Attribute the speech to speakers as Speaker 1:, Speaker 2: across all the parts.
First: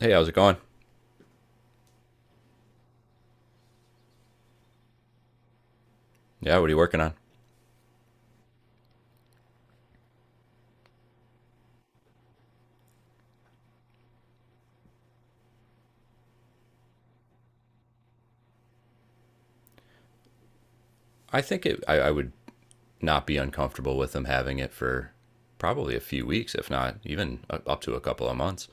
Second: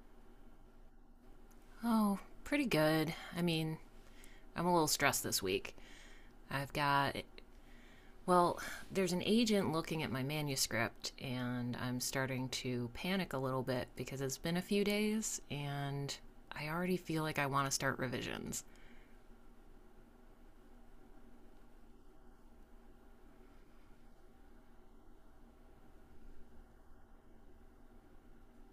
Speaker 1: Hey, how's it going?
Speaker 2: Oh, pretty good. I'm a little stressed this week.
Speaker 1: Yeah, what are
Speaker 2: I've
Speaker 1: you working on?
Speaker 2: got, well, there's an agent looking at my manuscript, and I'm starting to panic a little bit because it's been a few days, and I already feel like I want to start revisions.
Speaker 1: I think it, I would not be uncomfortable with them having it for probably a few weeks, if not even up to a couple of months.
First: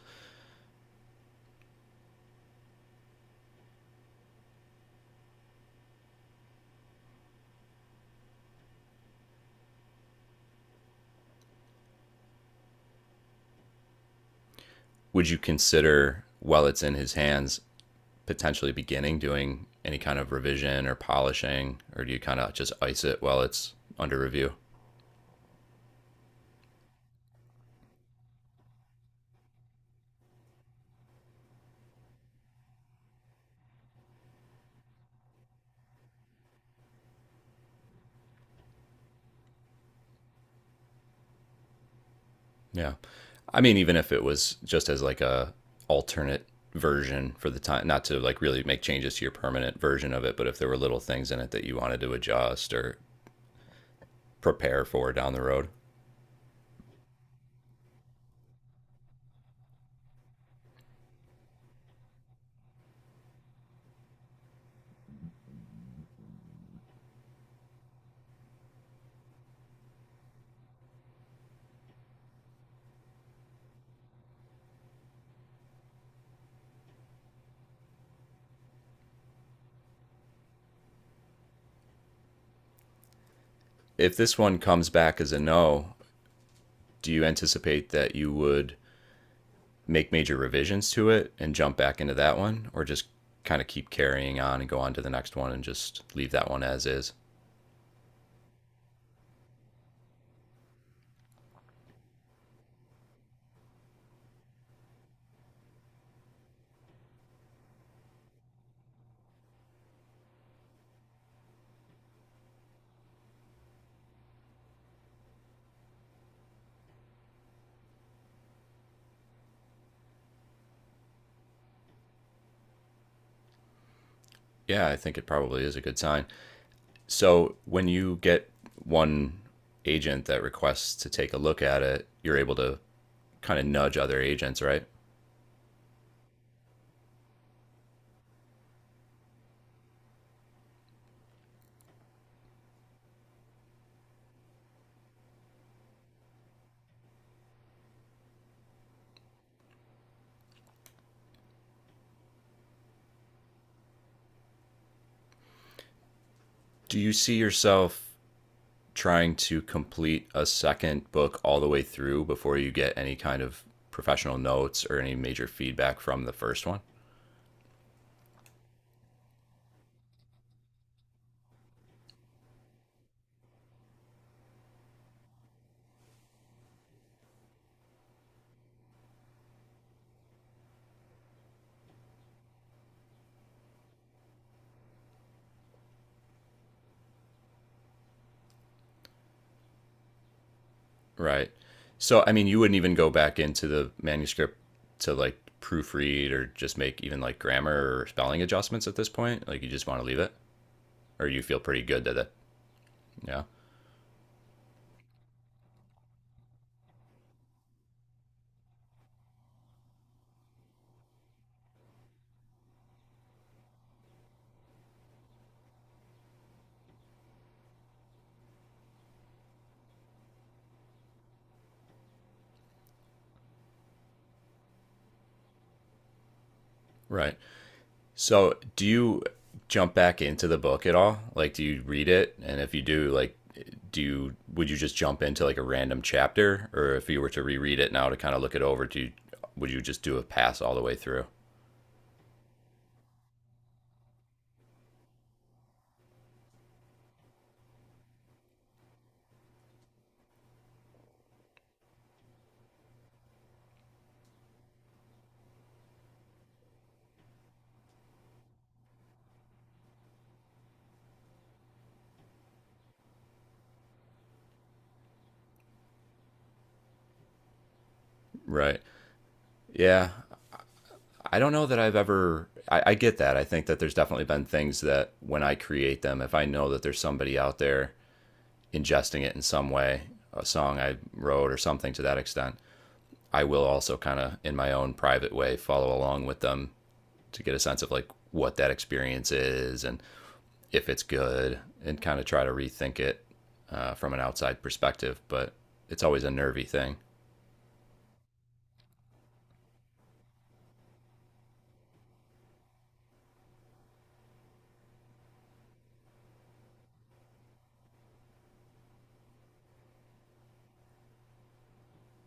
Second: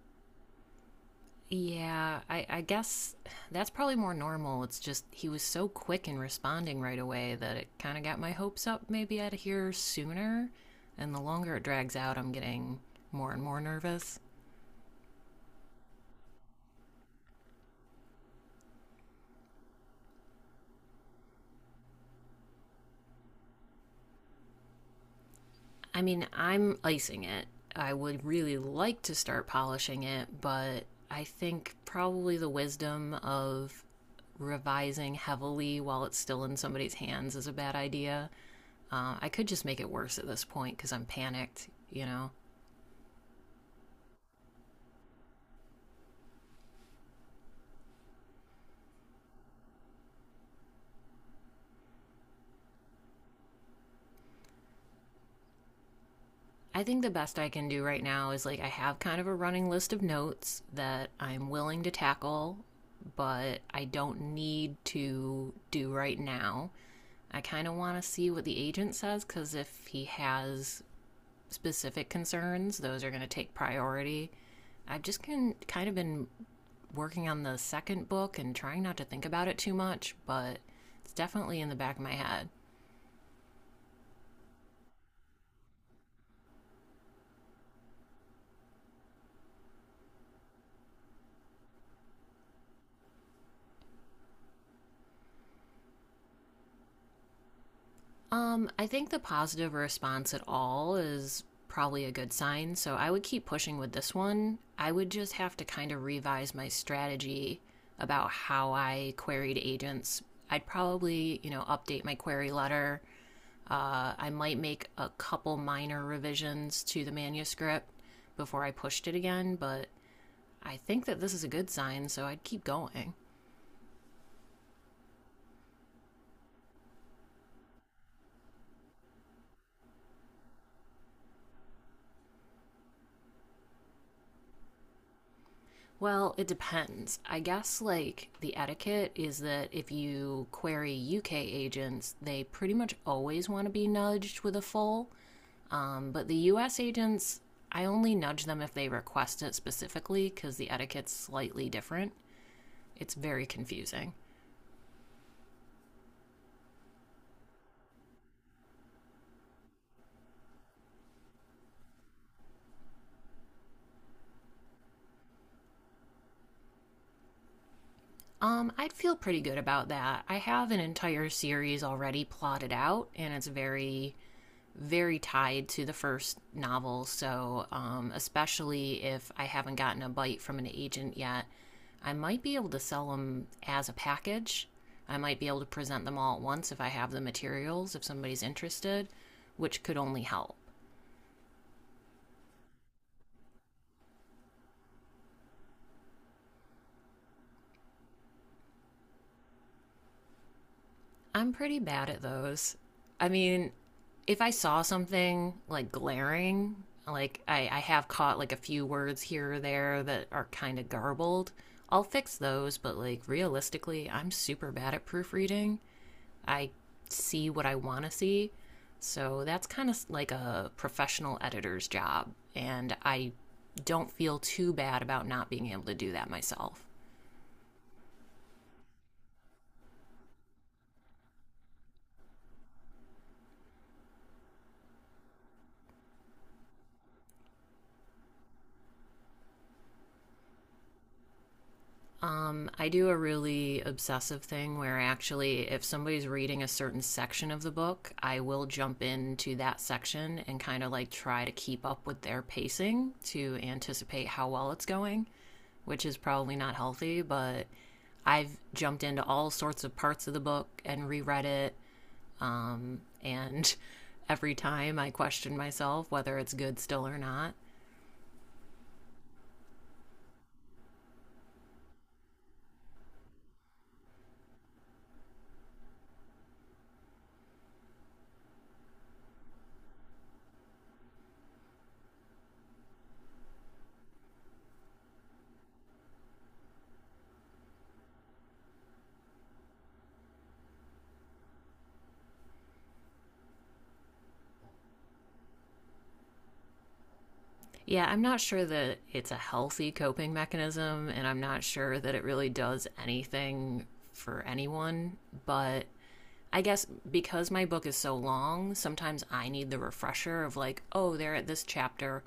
Speaker 2: Yeah, I guess that's probably more normal. It's just he was so quick in responding right away that it kind of got my hopes up. Maybe I'd hear sooner. And the longer it drags out, I'm getting more and more nervous.
Speaker 1: Would you consider, while it's in his hands, potentially beginning doing any kind of revision or polishing, or do you kind of just ice it while it's under review?
Speaker 2: I mean, I'm icing it. I would really like to start polishing it, but I think probably the wisdom of revising heavily while it's still in somebody's hands is a bad idea. I could just make it worse at this point because I'm panicked.
Speaker 1: Yeah, I mean, even if it was just as like a alternate version for the time, not to like really make changes to your permanent version of it, but if there were little things in it that you wanted to adjust or prepare for down the road.
Speaker 2: I think the best I can do right now is like I have kind of a running list of notes that I'm willing to tackle, but I don't need to do right now. I kind of want to see what the agent says because if he has specific concerns, those are going to take priority. I've just been kind of been working on the second book and trying not to think about it too much, but it's definitely in the back of my head.
Speaker 1: If this one comes back as a no, do you anticipate that you would make major revisions to it and jump back into that one, or just kind of keep carrying on and go on to the next one and just leave that one as is?
Speaker 2: I think the positive response at all is probably a good sign, so I would keep pushing with this one. I would just have to kind of revise my strategy about how I queried agents. I'd probably, update my query letter. I might make a couple minor revisions to the manuscript before I pushed it again, but I think that this is a good sign, so I'd keep going.
Speaker 1: Yeah, I think it probably is a good sign. So when you get one agent that requests to take a look at it, you're able to kind of nudge other agents, right?
Speaker 2: Well, it depends. I guess, like, the etiquette is that if you query UK agents, they pretty much always want to be nudged with a full. But the US agents, I only nudge them if they request it specifically because the etiquette's slightly different. It's very confusing.
Speaker 1: Do you see yourself trying to complete a second book all the way through before you get any kind of professional notes or any major feedback from the first one?
Speaker 2: I'd feel pretty good about that. I have an entire series already plotted out, and it's very, very tied to the first novel. So, especially if I haven't gotten a bite from an agent yet, I might be able to sell them as a package. I might be able to present them all at once if I have the materials, if somebody's interested, which could only help.
Speaker 1: Right. So, I mean, you wouldn't even go back into the manuscript to like proofread or just make even like grammar or spelling adjustments at this point. Like, you just want to leave it, or you
Speaker 2: I'm
Speaker 1: feel
Speaker 2: pretty
Speaker 1: pretty good
Speaker 2: bad
Speaker 1: that
Speaker 2: at
Speaker 1: it.
Speaker 2: those. I
Speaker 1: Yeah.
Speaker 2: mean, if I saw something like glaring, like I have caught like a few words here or there that are kind of garbled, I'll fix those. But like realistically, I'm super bad at proofreading. I see what I want to see. So that's kind of like a professional editor's job. And I don't feel too bad about not being able to do that myself.
Speaker 1: Right. So, do you jump back into the book at all? Like, do you read it? And if you do, like, do you would you just jump into like a random chapter, or if you were to reread it now to kind of look it over, do you would you just do a pass all the way through?
Speaker 2: I do a really obsessive thing where actually, if somebody's reading a certain section of the book, I will jump into that section and kind of like try to keep up with their pacing to anticipate how well it's going, which is probably not healthy, but I've jumped into all sorts of parts of the book and reread it. And every time I question myself whether it's good still or not.
Speaker 1: Right. Yeah. I don't know that I've ever. I get that. I think that there's definitely been things that when I create them, if I know that there's somebody out there ingesting it in some way, a song I wrote or something to that extent, I will also kind of in my own private way follow along with them to get a sense of like what that experience is and if it's good and kind of try to rethink it from an outside perspective. But it's always a nervy thing,
Speaker 2: Yeah, I'm not sure that it's a healthy coping mechanism, and I'm not sure that it really does anything for anyone. But I guess because my book is so long, sometimes I need the refresher of, like, oh, they're at this chapter.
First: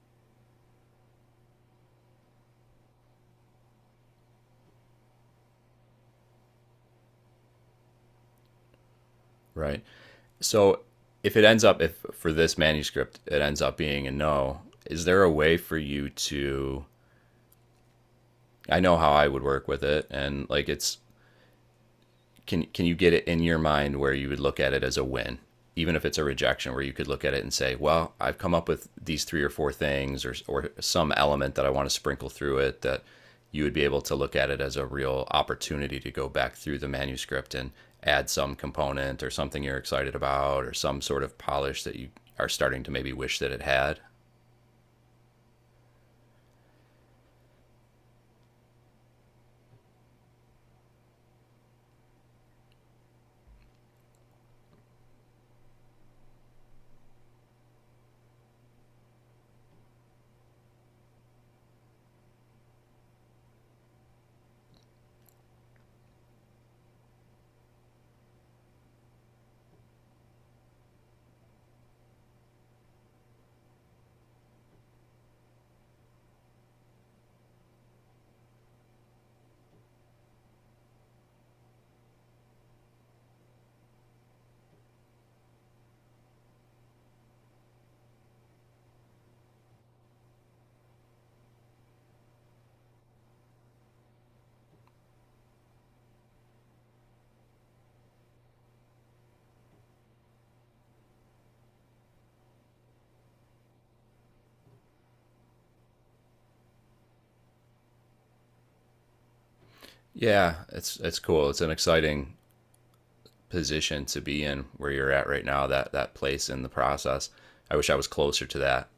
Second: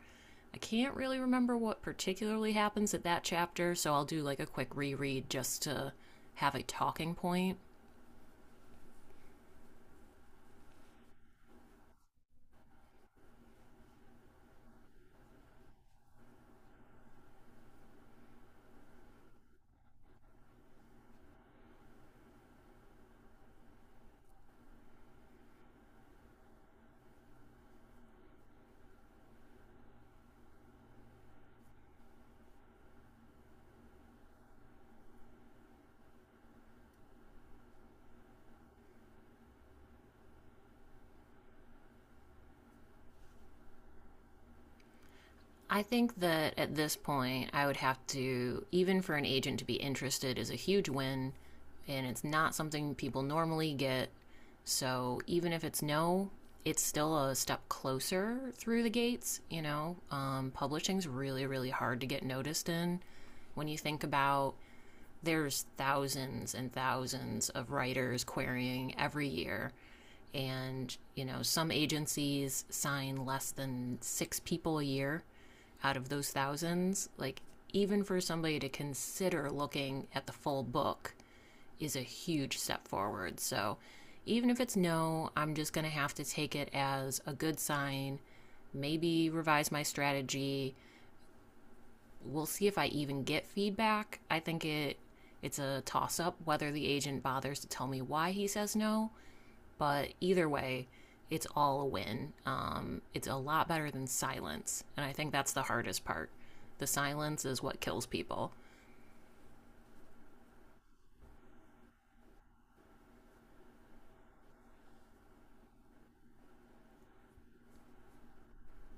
Speaker 2: I can't really remember what particularly happens at that chapter, so I'll do like a quick reread just to have a talking point.
Speaker 1: right? So if it ends up, if for this manuscript, it ends up being a no, is there a way for you to? I know how I would work with it, and like it's can you get it in your mind where you would look at it as a win even if it's a rejection, where you could look at it and say, well, I've come up with these three or four things, or some element that I want to sprinkle through it, that you would be able to look at it as a real opportunity to go back through the manuscript and add some component or something you're excited about or some sort of polish that you are starting to maybe wish that it had.
Speaker 2: I think that at this point, I would have to, even for an agent to be interested, is a huge win, and it's not something people normally get. So even if it's no, it's still a step closer through the gates. Publishing's really, really hard to get noticed in. When you think about there's thousands and thousands of writers querying every year. And, some agencies sign less than six people a year out of those thousands. Like, even for somebody to consider looking at the full book is a huge step forward. So, even if it's no, I'm just going to have to take it as a good sign, maybe revise my strategy, we'll see if I even get feedback. I think it's a toss up whether the agent bothers to tell me why he says no, but either way, it's all a win. It's a lot better than silence, and I think that's the hardest part. The silence is what kills people.
Speaker 1: Yeah, it's cool, it's an exciting position to be in where you're at right now, that that place in the process. I wish I was closer to that.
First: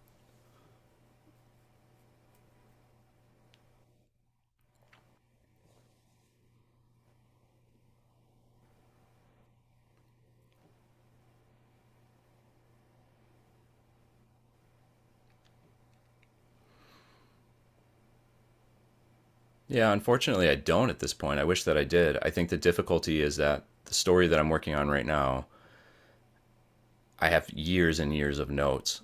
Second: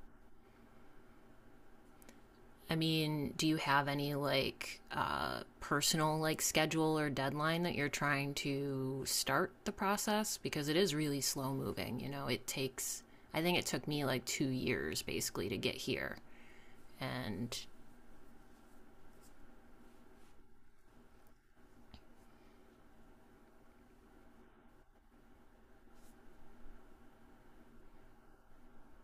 Speaker 2: I mean, do you have any like personal like schedule or deadline that you're trying to start the process? Because it is really slow moving. You know, it takes. I think it took me like two years basically to get here. And
Speaker 1: Yeah, unfortunately, I don't at this point. I wish that I did. I think the difficulty is that the story that I'm working on right now, I have years and years of notes.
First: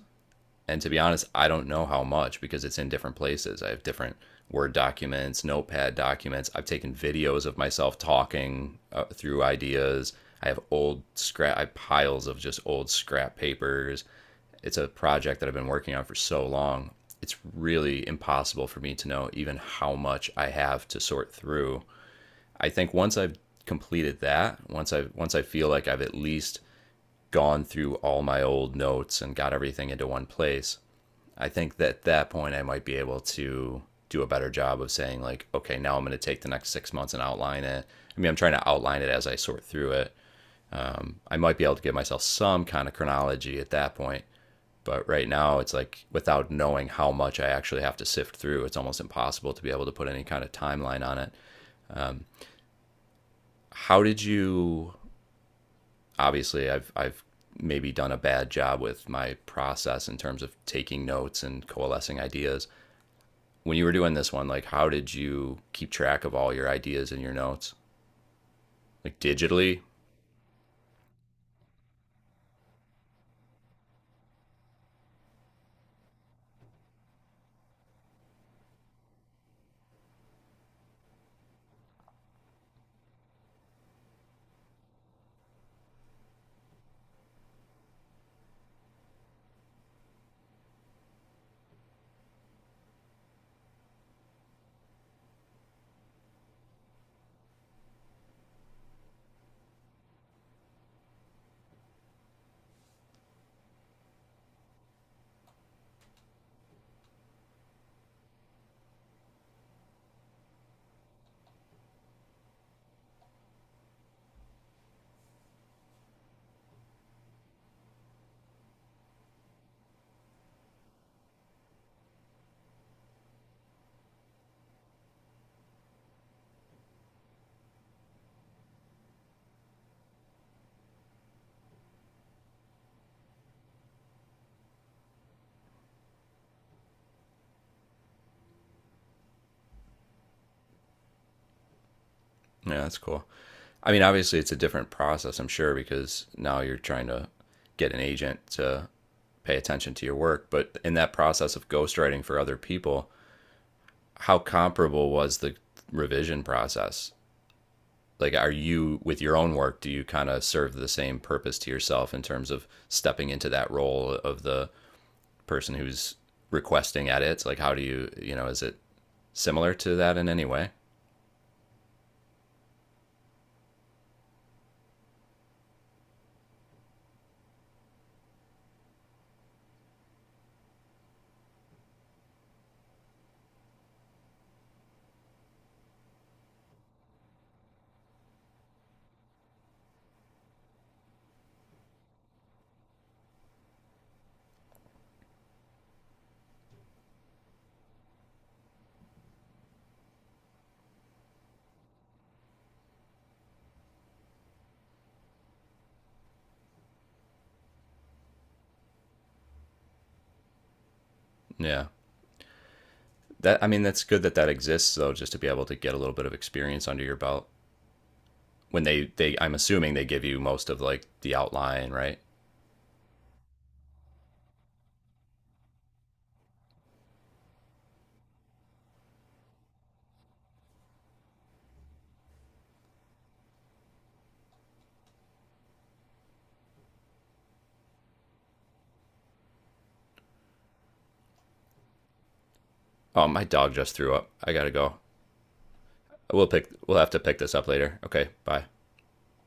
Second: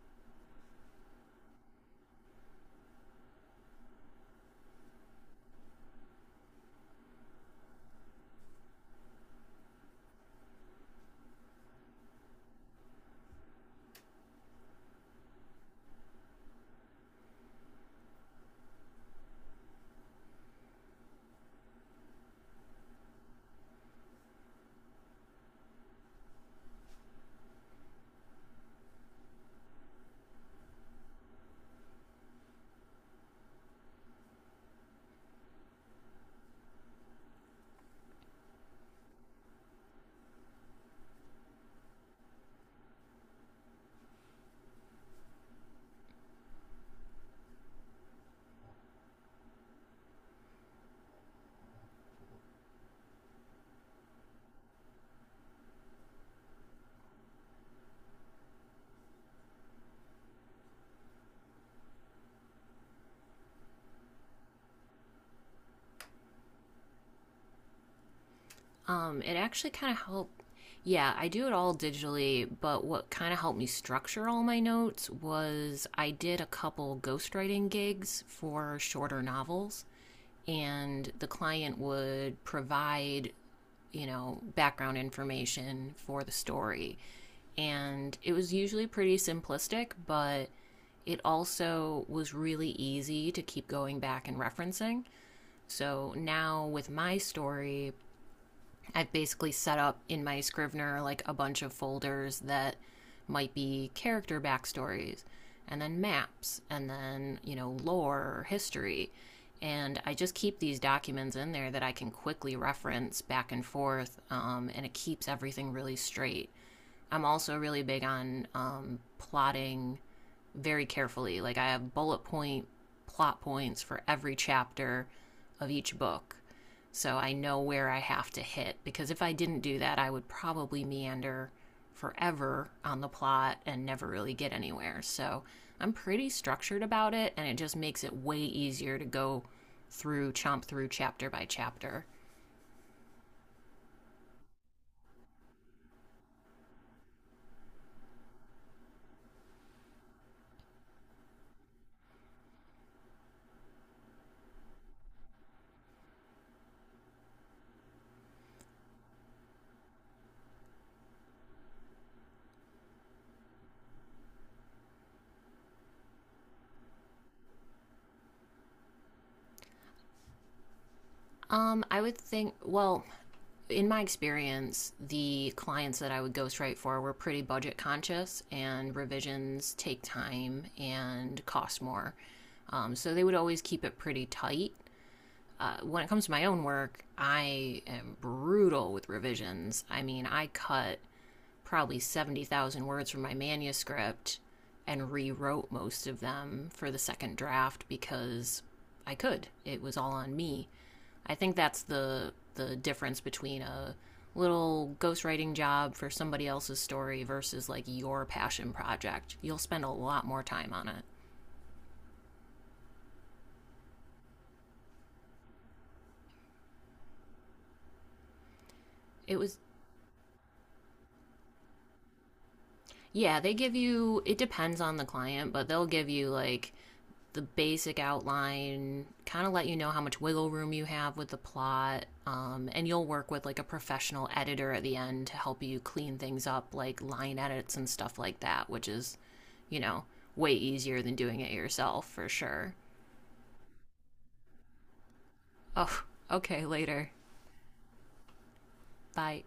Speaker 1: And to be honest, I don't know how much because it's in different places. I have different Word documents, Notepad documents. I've taken videos of myself talking through ideas. I have old scrap, I have piles of just old scrap papers. It's a project that I've been working on for so long. It's really impossible for me to know even how much I have to sort through. I think once I've completed that, once I feel like I've at least gone through all my old notes and got everything into one place, I think that at that point I might be able to do a better job of saying, like, okay, now I'm going to take the next 6 months and outline it. I mean, I'm trying to outline it as I sort through it. I might be able to give myself some kind of chronology at that point. But right now, it's like without knowing how much I actually have to sift through, it's almost impossible to be able to put any kind of timeline on it. How did you, obviously I've maybe done a bad job with my process in terms of taking notes and coalescing ideas. When you were doing this one, like, how did you keep track of all your ideas and your notes? Like
Speaker 2: It actually
Speaker 1: digitally?
Speaker 2: kind of helped. Yeah, I do it all digitally, but what kind of helped me structure all my notes was I did a couple ghostwriting gigs for shorter novels, and the client would provide, background information for the story. And it was usually pretty simplistic, but it also was really easy to keep going back and referencing. So now with my story, I've basically set up in my Scrivener like a bunch of folders that might be character backstories and then maps and then, lore or history. And I just keep these documents in there that I can quickly reference back and forth, and it keeps everything really straight. I'm also really big on plotting very carefully. Like I have bullet point plot points for every chapter of each book. So I know where I have to hit because if I didn't do that, I would probably meander forever on the plot and never really get anywhere. So I'm pretty structured about it and it just makes it way easier to go through chapter by chapter.
Speaker 1: Yeah, that's cool. I mean, obviously it's a different process, I'm sure, because now you're trying to get an agent to pay attention to your work, but in that process of ghostwriting for other people, how comparable was the revision process? Like, are you with your own work, do you kind of serve the same purpose to yourself in terms of stepping into that role of the person who's requesting edits? Like, how do you, you know, is it similar to that in any way?
Speaker 2: I would think, well, in my experience, the clients that I would ghostwrite for were pretty budget conscious, and revisions take time and cost more. So they would always keep it pretty tight. When it comes to my own work, I am brutal with revisions. I mean, I cut probably 70,000 words from my manuscript and rewrote most of them for the second draft because I could. It was all on me. I think that's the difference between a little ghostwriting job for somebody else's story versus like your passion project. You'll spend a lot more time on it.
Speaker 1: Yeah, that, I mean, that's good that that exists, though, just to be able to get a little bit of experience under your belt. When they,
Speaker 2: It
Speaker 1: I'm
Speaker 2: was.
Speaker 1: assuming they give you most of like the outline, right?
Speaker 2: Yeah, they give you, it depends on the client, but they'll give you like the basic outline, kind of let you know how much wiggle room you have with the plot, and you'll work with like a professional editor at the end to help you clean things up, like line edits and stuff like that, which is, you know, way easier than doing it yourself for sure.
Speaker 1: Oh, my dog just threw up, I gotta go.
Speaker 2: Oh,
Speaker 1: we'll
Speaker 2: okay,
Speaker 1: pick we'll have
Speaker 2: later.
Speaker 1: to pick this up later. Okay, bye.
Speaker 2: Bye.